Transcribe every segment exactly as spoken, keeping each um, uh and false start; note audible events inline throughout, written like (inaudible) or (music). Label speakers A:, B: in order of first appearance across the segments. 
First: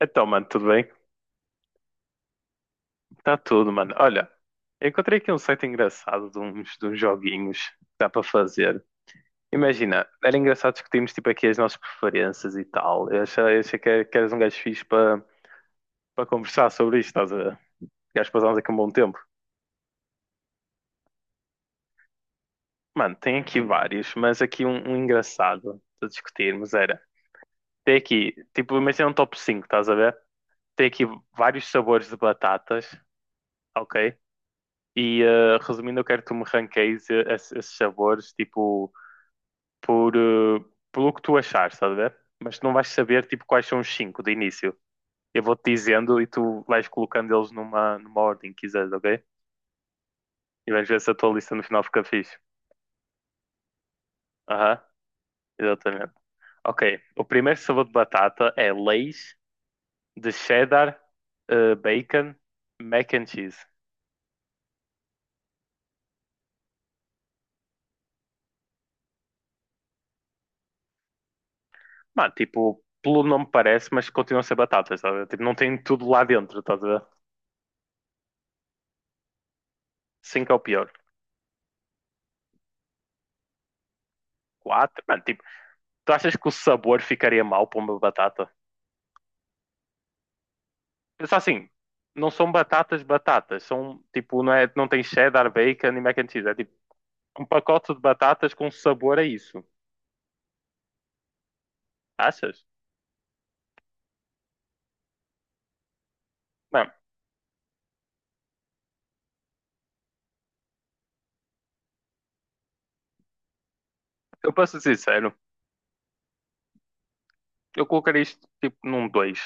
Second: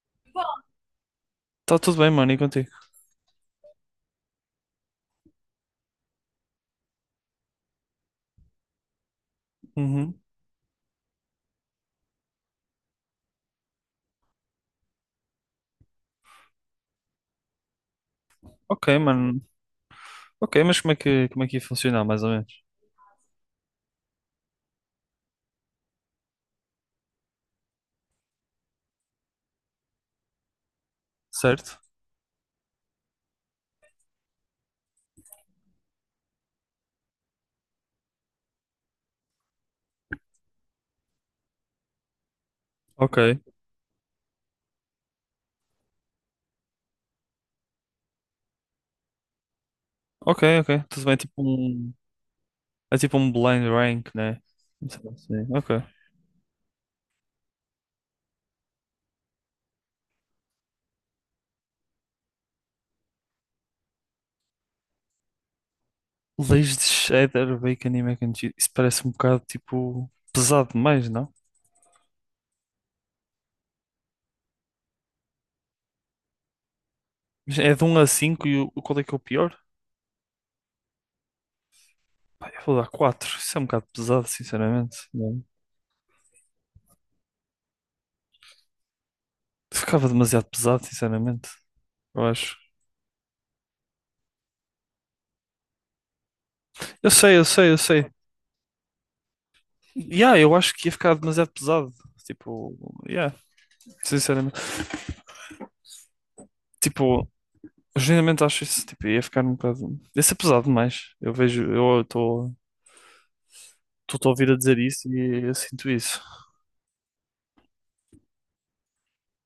A: Então, mano, tudo bem?
B: Tá tudo bem, mano, e contigo?
A: Tá tudo, mano. Olha, eu encontrei aqui um site engraçado de uns, de uns joguinhos que dá para fazer. Imagina,
B: Uhum.
A: era engraçado discutirmos tipo aqui as nossas preferências e tal. Eu achei, eu achei que, que eras um gajo fixe para para conversar sobre isto, estás a ver? Gajo, passámos aqui um
B: Ok,
A: bom tempo.
B: mano. Ok, mas como é que, como é que ia funcionar, mais ou menos?
A: Mano, tem aqui vários, mas aqui um, um, engraçado para discutirmos era. Tem aqui, tipo, imagina um top cinco, estás a ver? Tem aqui vários
B: Certo?
A: sabores de batatas, ok? E eh, resumindo, eu quero que tu me ranqueies eh, esses, esses, sabores, tipo, por, eh, pelo que tu achar, estás a ver? Mas tu não vais saber,
B: Ok.
A: tipo, quais são os cinco de início. Eu vou-te dizendo e tu vais colocando eles numa, numa ordem que quiseres, ok?
B: Ok,
A: E
B: ok.
A: vamos ver
B: Tudo
A: se a
B: bem,
A: tua
B: tipo
A: lista no final
B: um...
A: fica fixe.
B: É tipo um blind rank, né?
A: Aham, uhum,
B: Não sei se- Ok.
A: exatamente. Ok, o primeiro sabor de batata é Lay's de cheddar, eh, bacon, mac and cheese.
B: Leis de cheddar, bacon e mac and cheese. Isso parece um bocado, tipo, pesado demais, não?
A: Mano, tipo, pelo nome parece, mas continuam a ser batatas, estás a ver? Tipo, não tem tudo lá dentro, estás a ver?
B: Mas é de um a cinco e o o- qual é que é o pior?
A: Cinco é o pior.
B: Pá, eu vou dar quatro. Isso é um bocado pesado,
A: quatro.
B: sinceramente.
A: Mano, tipo,
B: Não.
A: tu achas que o sabor ficaria mal para uma batata?
B: Ficava demasiado pesado,
A: Pensa
B: sinceramente.
A: assim,
B: Eu
A: não são
B: acho.
A: batatas batatas, são tipo, não é, não tem cheddar, bacon e mac and cheese, é tipo
B: Eu sei, eu
A: um
B: sei, eu
A: pacote de
B: sei.
A: batatas com sabor a isso.
B: Yeah, eu acho que ia ficar demasiado pesado.
A: Achas?
B: Tipo, yeah, sinceramente.
A: Não,
B: Tipo, genuinamente acho isso. Tipo, ia ficar um bocado. Ia ser pesado demais. Eu vejo, eu estou a ouvir
A: eu
B: a dizer
A: posso ser
B: isso
A: sincero,
B: e eu sinto isso.
A: eu colocaria isto tipo num dois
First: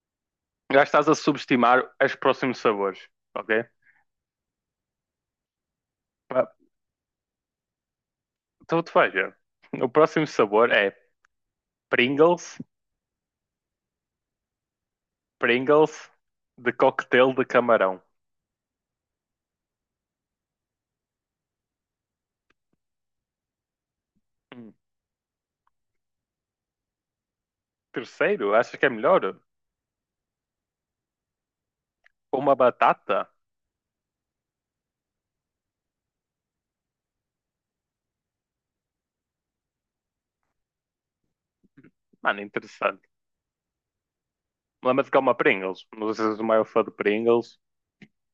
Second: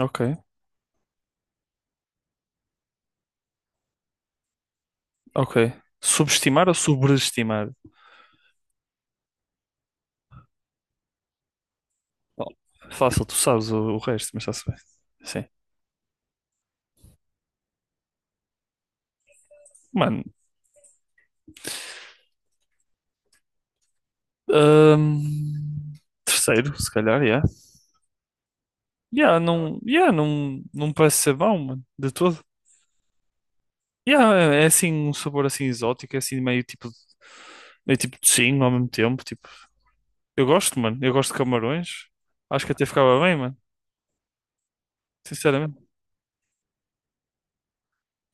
B: Ok,
A: Já estás a subestimar os próximos sabores, ok?
B: ok.
A: Ah,
B: Subestimar ou sobreestimar?
A: então tu vais ver. O próximo sabor é
B: Bom,
A: Pringles,
B: fácil, tu sabes o, o resto, mas está-se bem. Sim.
A: Pringles de coquetel de camarão.
B: Mano,
A: Hum.
B: hum, terceiro, se calhar, yeah.
A: Terceiro, achas que é melhor?
B: Yeah, não, yeah, não, não me parece ser bom, mano, de todo.
A: Uma batata
B: Yeah, é é assim um sabor assim exótico, é assim meio tipo meio tipo de sim ao mesmo tempo, tipo. Eu gosto, mano. Eu gosto de camarões.
A: Mano,
B: Acho que até
A: interessante.
B: ficava bem, mano.
A: Lembra-te que é uma
B: Sinceramente.
A: Pringles. Não sei se és o maior fã de Pringles.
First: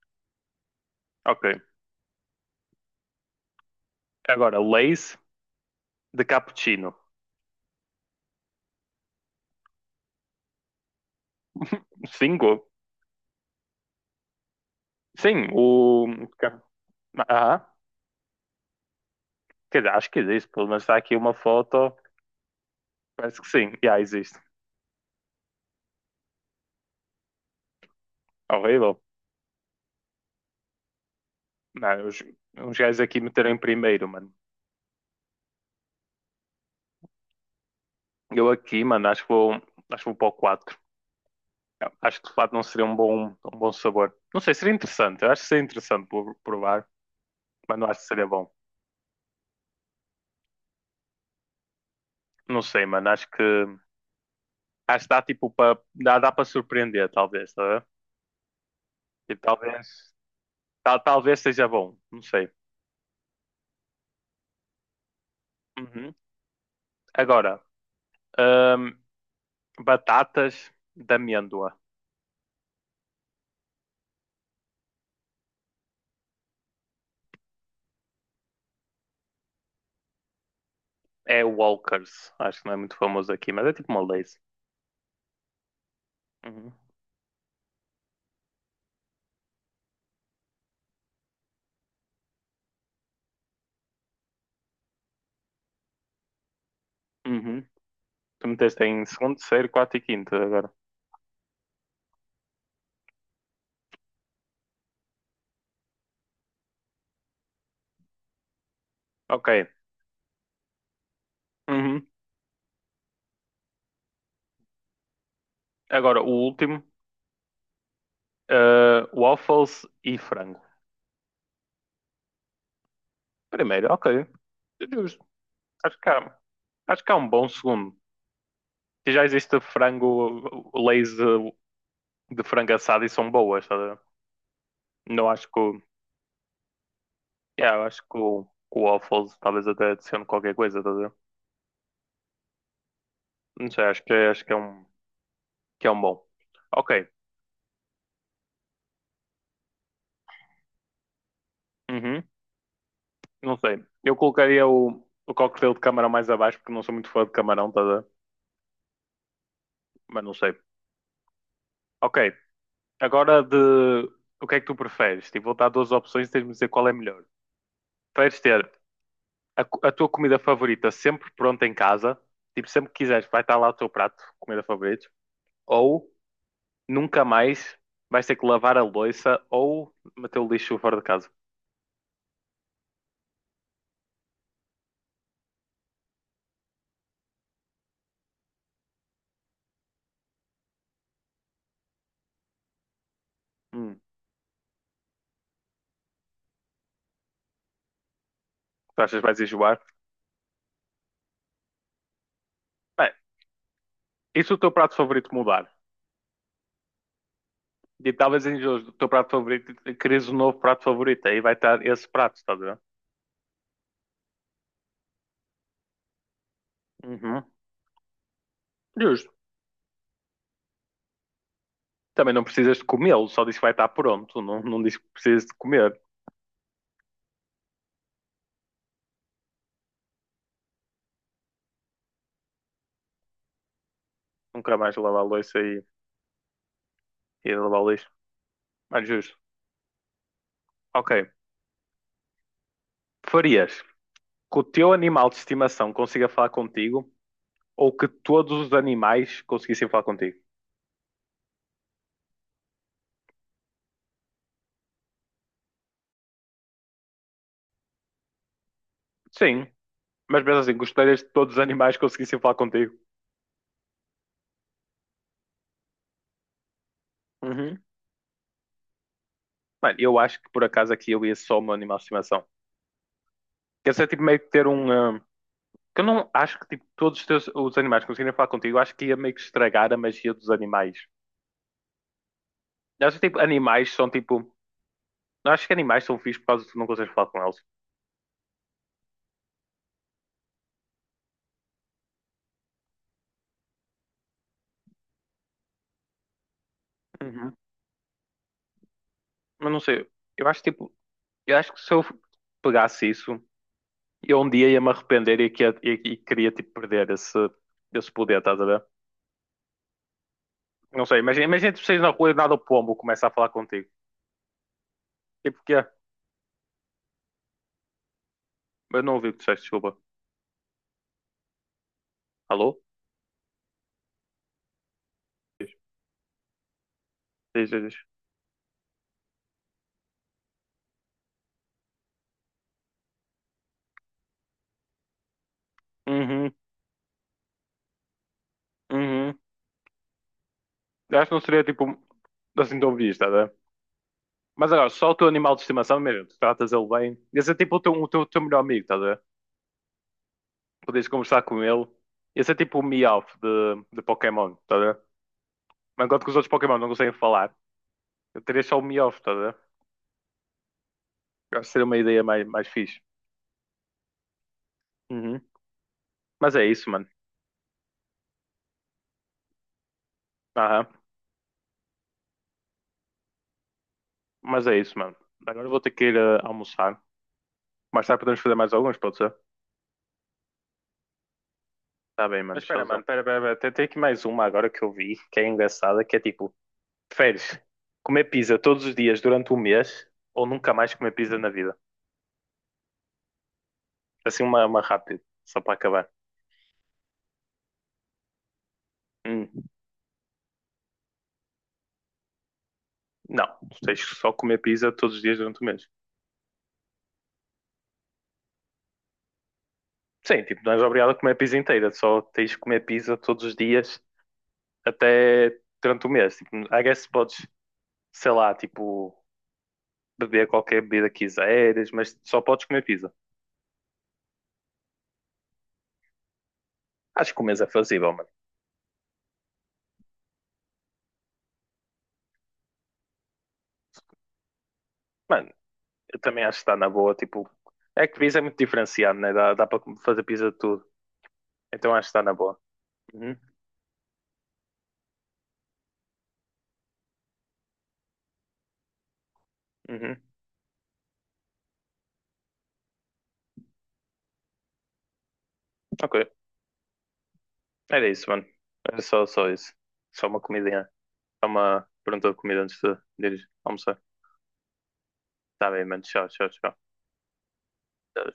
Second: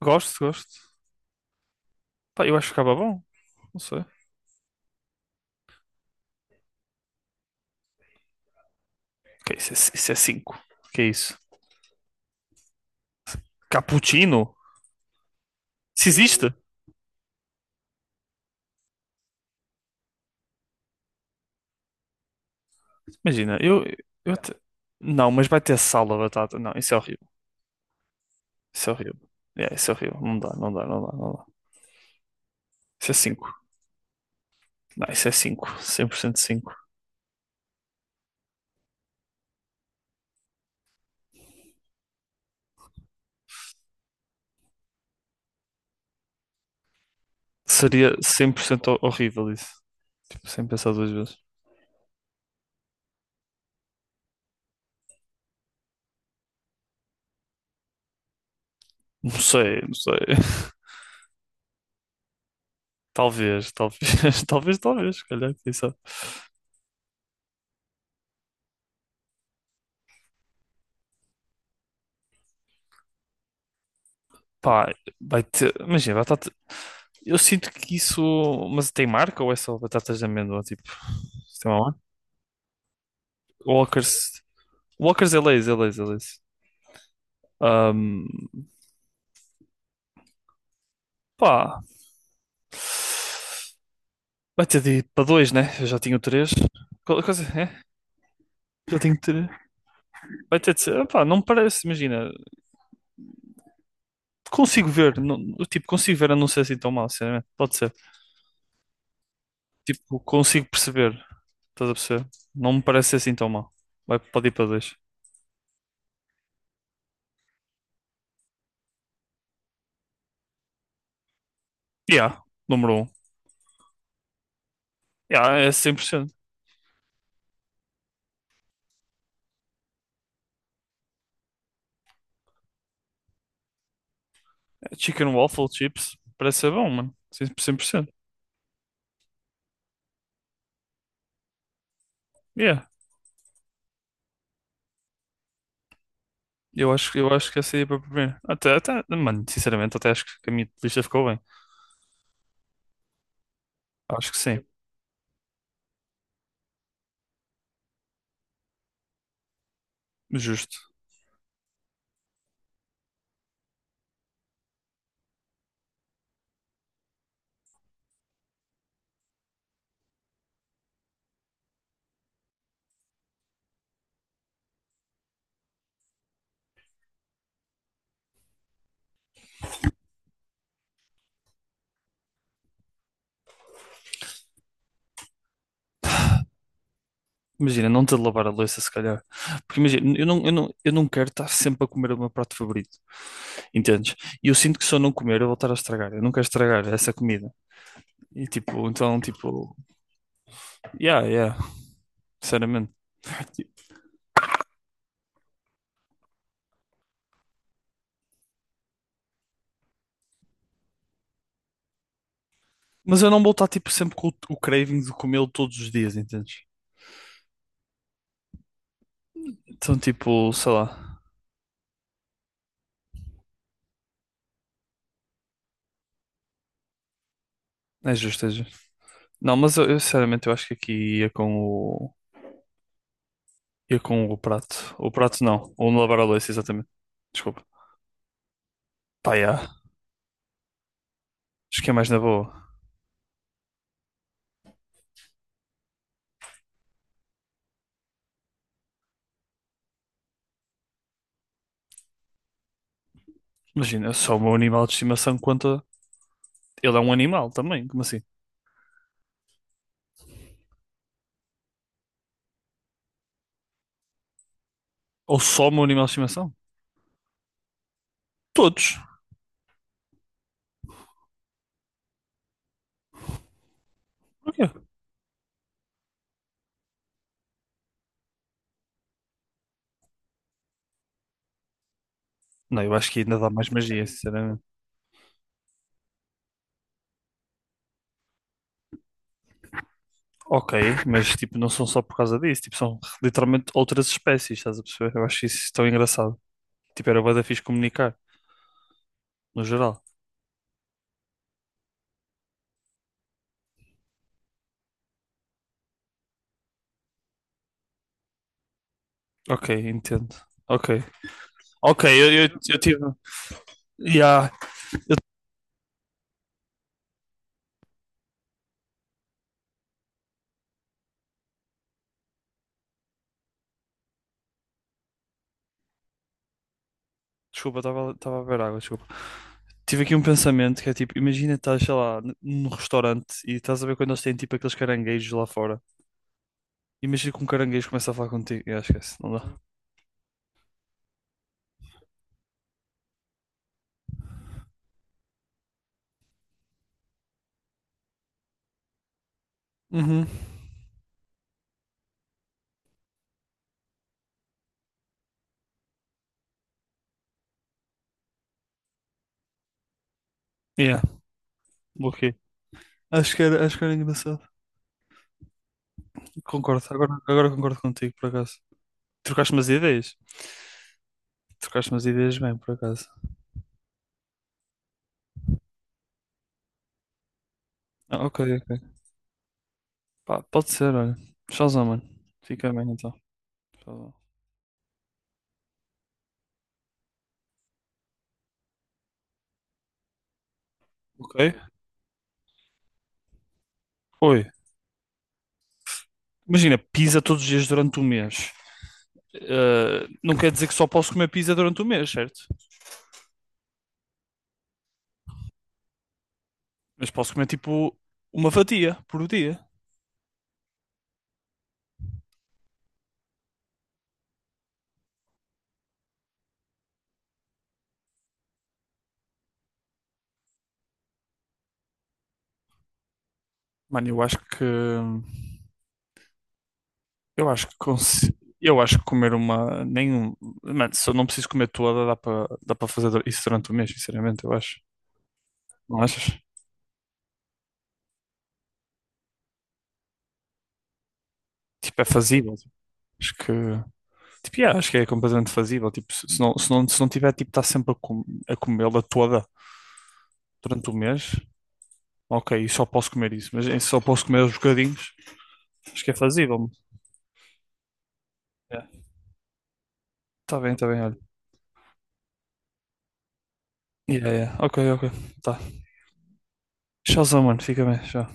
B: Gosto, gosto.
A: Ok.
B: Pá, eu acho que ficava bom. Não sei.
A: Agora, Lays de cappuccino.
B: Ok, isso é, isso é cinco. Que é isso?
A: Cinco?
B: Cappuccino?
A: Sim, o.
B: Se existe?
A: Ah, quer dizer, acho que existe. Pelo menos está aqui uma foto. Parece que
B: Imagina,
A: sim.
B: eu,
A: Já
B: eu
A: existe.
B: até... Não, mas vai ter sal da batata. Não, isso é horrível. Isso é
A: Horrível.
B: horrível. É, isso é horrível. Não dá, não dá, não dá, não dá.
A: Não, os, os, gajos
B: Isso é
A: aqui
B: cinco.
A: meteram em primeiro, mano.
B: Não, isso é cinco. Cem por cento cinco.
A: Eu aqui, mano, acho que vou, acho que vou, para o quatro Acho que de fato não seria um bom, um bom sabor. Não sei, seria interessante. Eu acho que seria interessante por- provar, mas não acho que
B: Seria
A: seria bom.
B: cem por cento ho- horrível isso. Tipo, sem pensar duas vezes.
A: Não sei, mano. Acho que acho que dá tipo para dá, dá para surpreender, talvez, tá? a ver? Tipo,
B: Não sei, não
A: talvez
B: sei. (laughs)
A: tal- talvez seja bom, não sei.
B: Talvez, talvez, (laughs) talvez, talvez, se calhar, quem sabe.
A: Uhum. Agora, hum, batatas de amêndoa.
B: Pá, vai ter. Imagina, batata. Eu sinto que isso. Mas tem marca ou é só batatas de amêndoa? Tipo,
A: É
B: isso tem uma marca?
A: Walkers, acho que não é muito famoso aqui, mas é tipo uma Lay's.
B: Walkers. Walkers é Lay's, é Lay's, é Lay's.
A: Uhum.
B: Ahm, pá. Vai ter de ir para dois, né? Eu já tinha três. Qual- Coisa,
A: Uhum.
B: é?
A: Tu meteste
B: Já
A: em
B: tenho
A: segundo,
B: três.
A: terceiro, quarto e quinto
B: Vai
A: agora.
B: ter de ser. Pá, não me parece, imagina. Consigo ver, não, tipo, consigo ver a não ser assim tão mal, sinceramente. Pode ser.
A: Ok.
B: Tipo, consigo perceber, estás a
A: Uhum.
B: perceber? Não me parece ser assim tão mal. Vai, pode ir para dois.
A: Agora, o último, uh, waffles e frango.
B: Yeah, número um.
A: Primeiro, ok. Justo.
B: Yeah, é
A: Acho que
B: cem por cento.
A: há, acho que há um bom segundo. Se já existe frango Lay's eh, de frango assado e são boas, estás a ver? Não
B: Chicken
A: acho que.
B: waffle
A: o-
B: chips, parece ser bom, mano. cem por cento
A: Yeah,
B: cem
A: eu
B: por
A: acho
B: cento.
A: que o, que o, waffles talvez até adicione qualquer coisa, estás a ver?
B: Yeah.
A: Não sei, acho que, acho que é um, que é um bom.
B: Eu
A: Ok,
B: acho, eu acho que essa ia para a... Até, até, mano, sinceramente, até acho que a minha lista ficou bem.
A: uhum, não sei. Eu
B: Acho que sim,
A: colocaria o, o coquetel de camarão mais abaixo porque não sou muito fã de camarão, estás a ver? Mas não sei.
B: justo.
A: Ok, agora de. O que é que tu preferes? Tipo, vou dar duas opções e tens-me de dizer qual é melhor. Preferes ter a, co- a tua comida favorita sempre pronta em casa, tipo, sempre que quiseres, vai estar lá o teu prato, comida favorita. Ou Nunca mais vais ter que lavar a louça ou meter o lixo fora de casa.
B: Imagina, não ter de lavar a louça, se calhar. Porque imagina, eu não, eu não, eu não quero estar sempre a comer o meu prato favorito.
A: Hum,
B: Entendes? E eu sinto que se eu não comer, eu vou estar a estragar. Eu não quero estragar essa comida. E tipo,
A: tu
B: então,
A: achas que vais
B: tipo,
A: enjoar?
B: yeah, yeah, sinceramente.
A: Bem, e se o teu prato favorito mudar? E talvez enjoes do teu prato favorito e queres um novo prato favorito. Aí vai estar esse prato, estás a ver?
B: Mas eu não vou estar tipo sempre com o, o craving de comê-lo todos os dias, entendes?
A: Uhum. Justo.
B: Então, tipo, sei lá,
A: Também não precisas de comê-lo, só diz que vai estar pronto. Não, não diz que precisas de comer.
B: é justo, é justo. Não, mas eu, eu, sinceramente eu acho que aqui ia com o... ia com o
A: Nunca
B: prato.
A: mais
B: O
A: lavar a
B: prato
A: louça
B: não,
A: e,
B: ou lavar a louça, exatamente.
A: e
B: Desculpa.
A: lavar o lixo. Mas
B: Pá,
A: justo.
B: yeah.
A: Ok.
B: Acho que é mais na boa.
A: Farias que o teu animal de estimação consiga falar contigo ou que todos os animais conseguissem falar contigo?
B: Imagina, só o meu animal de estimação conta. Ele é um animal também, como assim?
A: Sim. Mas mesmo assim, gostarias de todos os animais conseguissem falar contigo.
B: Ou só o meu animal de estimação?
A: Uhum.
B: Todos.
A: Mano, eu acho que por acaso aqui eu ia só um animal de estimação. Quer dizer tipo meio que ter
B: Ok.
A: um. Ah, que eu não acho que tipo, todos os, teus, os animais conseguirem falar contigo, eu acho que ia meio que estragar a magia dos animais.
B: Não, eu
A: Eu
B: acho
A: acho
B: que
A: que tipo,
B: ainda dá mais
A: animais
B: magia,
A: são tipo.
B: sinceramente.
A: Eu acho que animais são fixos por causa de tu não consegues falar com eles.
B: Ok, mas tipo, não são só por causa disso, tipo, são literalmente outras espécies, estás a perceber? Eu acho isso tão engraçado. Tipo, era bué da
A: Uhum.
B: fixe comunicar, no
A: Mas não
B: geral.
A: sei. Eu acho tipo. Eu acho que se eu pegasse isso, eu um dia ia me arrepender e, que, e, e queria tipo perder esse, esse, poder, estás a ver?
B: Ok, entendo. Ok.
A: Não sei, imagina, imagina tu saís
B: Ok,
A: na rua
B: eu,
A: e
B: eu,
A: nada o
B: eu
A: pombo
B: tive.
A: começa a falar contigo.
B: Yeah.
A: Tipo o que é? Eu não ouvi o que tu disseste, desculpa. Alô? Diz, diz,
B: Desculpa,
A: diz.
B: estava estava a beber água, desculpa. Tive aqui um pensamento que é tipo, imagina estás, sei lá, n- num restaurante e estás a ver quando eles têm tipo aqueles caranguejos lá fora.
A: Uhum,
B: Imagina que um caranguejo começa a falar contigo. Yeah, esquece, não
A: uhum.
B: dá.
A: Eu Acho que não seria tipo assim tão visto, tá a ver? Mas agora, só o teu animal de estimação mesmo, tu tratas ele bem. Ia ser tipo o teu, o teu, o teu, melhor amigo, tá a ver?
B: Uhum.
A: Podias conversar com ele. Ia ser tipo o Meowth de, de Pokémon, tá a ver? Mas enquanto que os outros Pokémon não conseguem falar, eu teria só o Meowth, tá a ver?
B: Yeah,
A: Eu Acho que seria uma ideia
B: ok.
A: mais, mais fixe.
B: Acho que era, acho que era engraçado.
A: Uhum. Mas é
B: Concordo,
A: isso, mano.
B: agora, agora concordo contigo, por acaso. Trocaste umas ideias?
A: Aham.
B: Trocaste umas ideias bem, por acaso.
A: Mas é isso, mano. Agora eu vou ter que ir eh, almoçar. Mais tarde
B: Ah,
A: podemos
B: ok,
A: fazer
B: ok.
A: mais alguns, pode ser?
B: Pá, pode ser, olha. Shazam, mano.
A: Tá bem, mano. Mas
B: Fica
A: espera,
B: bem
A: Showzão. mano,
B: então.
A: Showzão. espera, espera, espera. Tem, tem aqui
B: Shazam.
A: mais uma agora que eu vi, que é engraçada, que é tipo, preferes comer pizza todos os dias durante um mês ou nunca mais comer pizza
B: Ok?
A: na vida? Assim
B: Oi.
A: uma, uma rápida, só para acabar.
B: Imagina, pizza todos os dias durante um mês.
A: Hum,
B: Ah, não quer dizer que só posso comer pizza durante um mês, certo?
A: não, tu tens que só comer pizza todos os dias durante o mês.
B: Mas posso comer tipo uma fatia por dia.
A: Sim, tipo, não és obrigado a comer pizza inteira, só tens que comer pizza todos os dias até durante o mês. Tipo, I guess podes, sei lá, tipo, beber qualquer bebida que quiseres, mas só podes comer pizza.
B: Mano, eu acho que. hum,
A: Acho que o
B: Eu
A: mês é
B: acho que
A: fazível, mano.
B: consi- eu acho que comer uma nenhum, mano, se eu não preciso comer toda, dá para dá para fazer isso durante o mês, sinceramente, eu acho.
A: Mano,
B: Não
A: Eu
B: achas?
A: também acho que está na boa. Tipo, é que pizza é muito diferenciado, né? Dá, dá para fazer pizza de tudo. Então
B: Tipo, é
A: acho que está na
B: fazível.
A: boa.
B: Tipo, acho
A: Uhum,
B: que tipo, yeah, acho que é completamente fazível, tipo, se se não se não, se não tiver tipo estar sempre a, com... a comê-la toda
A: uhum.
B: durante o mês, ok, só posso comer isso, mas em- só posso comer os bocadinhos. Acho que é
A: Ok.
B: fazível, mano.
A: Era isso, mano.
B: Yeah.
A: Era só, só, isso. Só uma
B: Tá bem,
A: comidinha.
B: tá bem, olha.
A: Só uma pergunta de comida antes de de ir almoçar.
B: Yeah, yeah. Ok, ok. Tá.
A: Tá bem, mano. Tchau, tchau, tchau.
B: Tchauzão, mano, fica bem, tchau.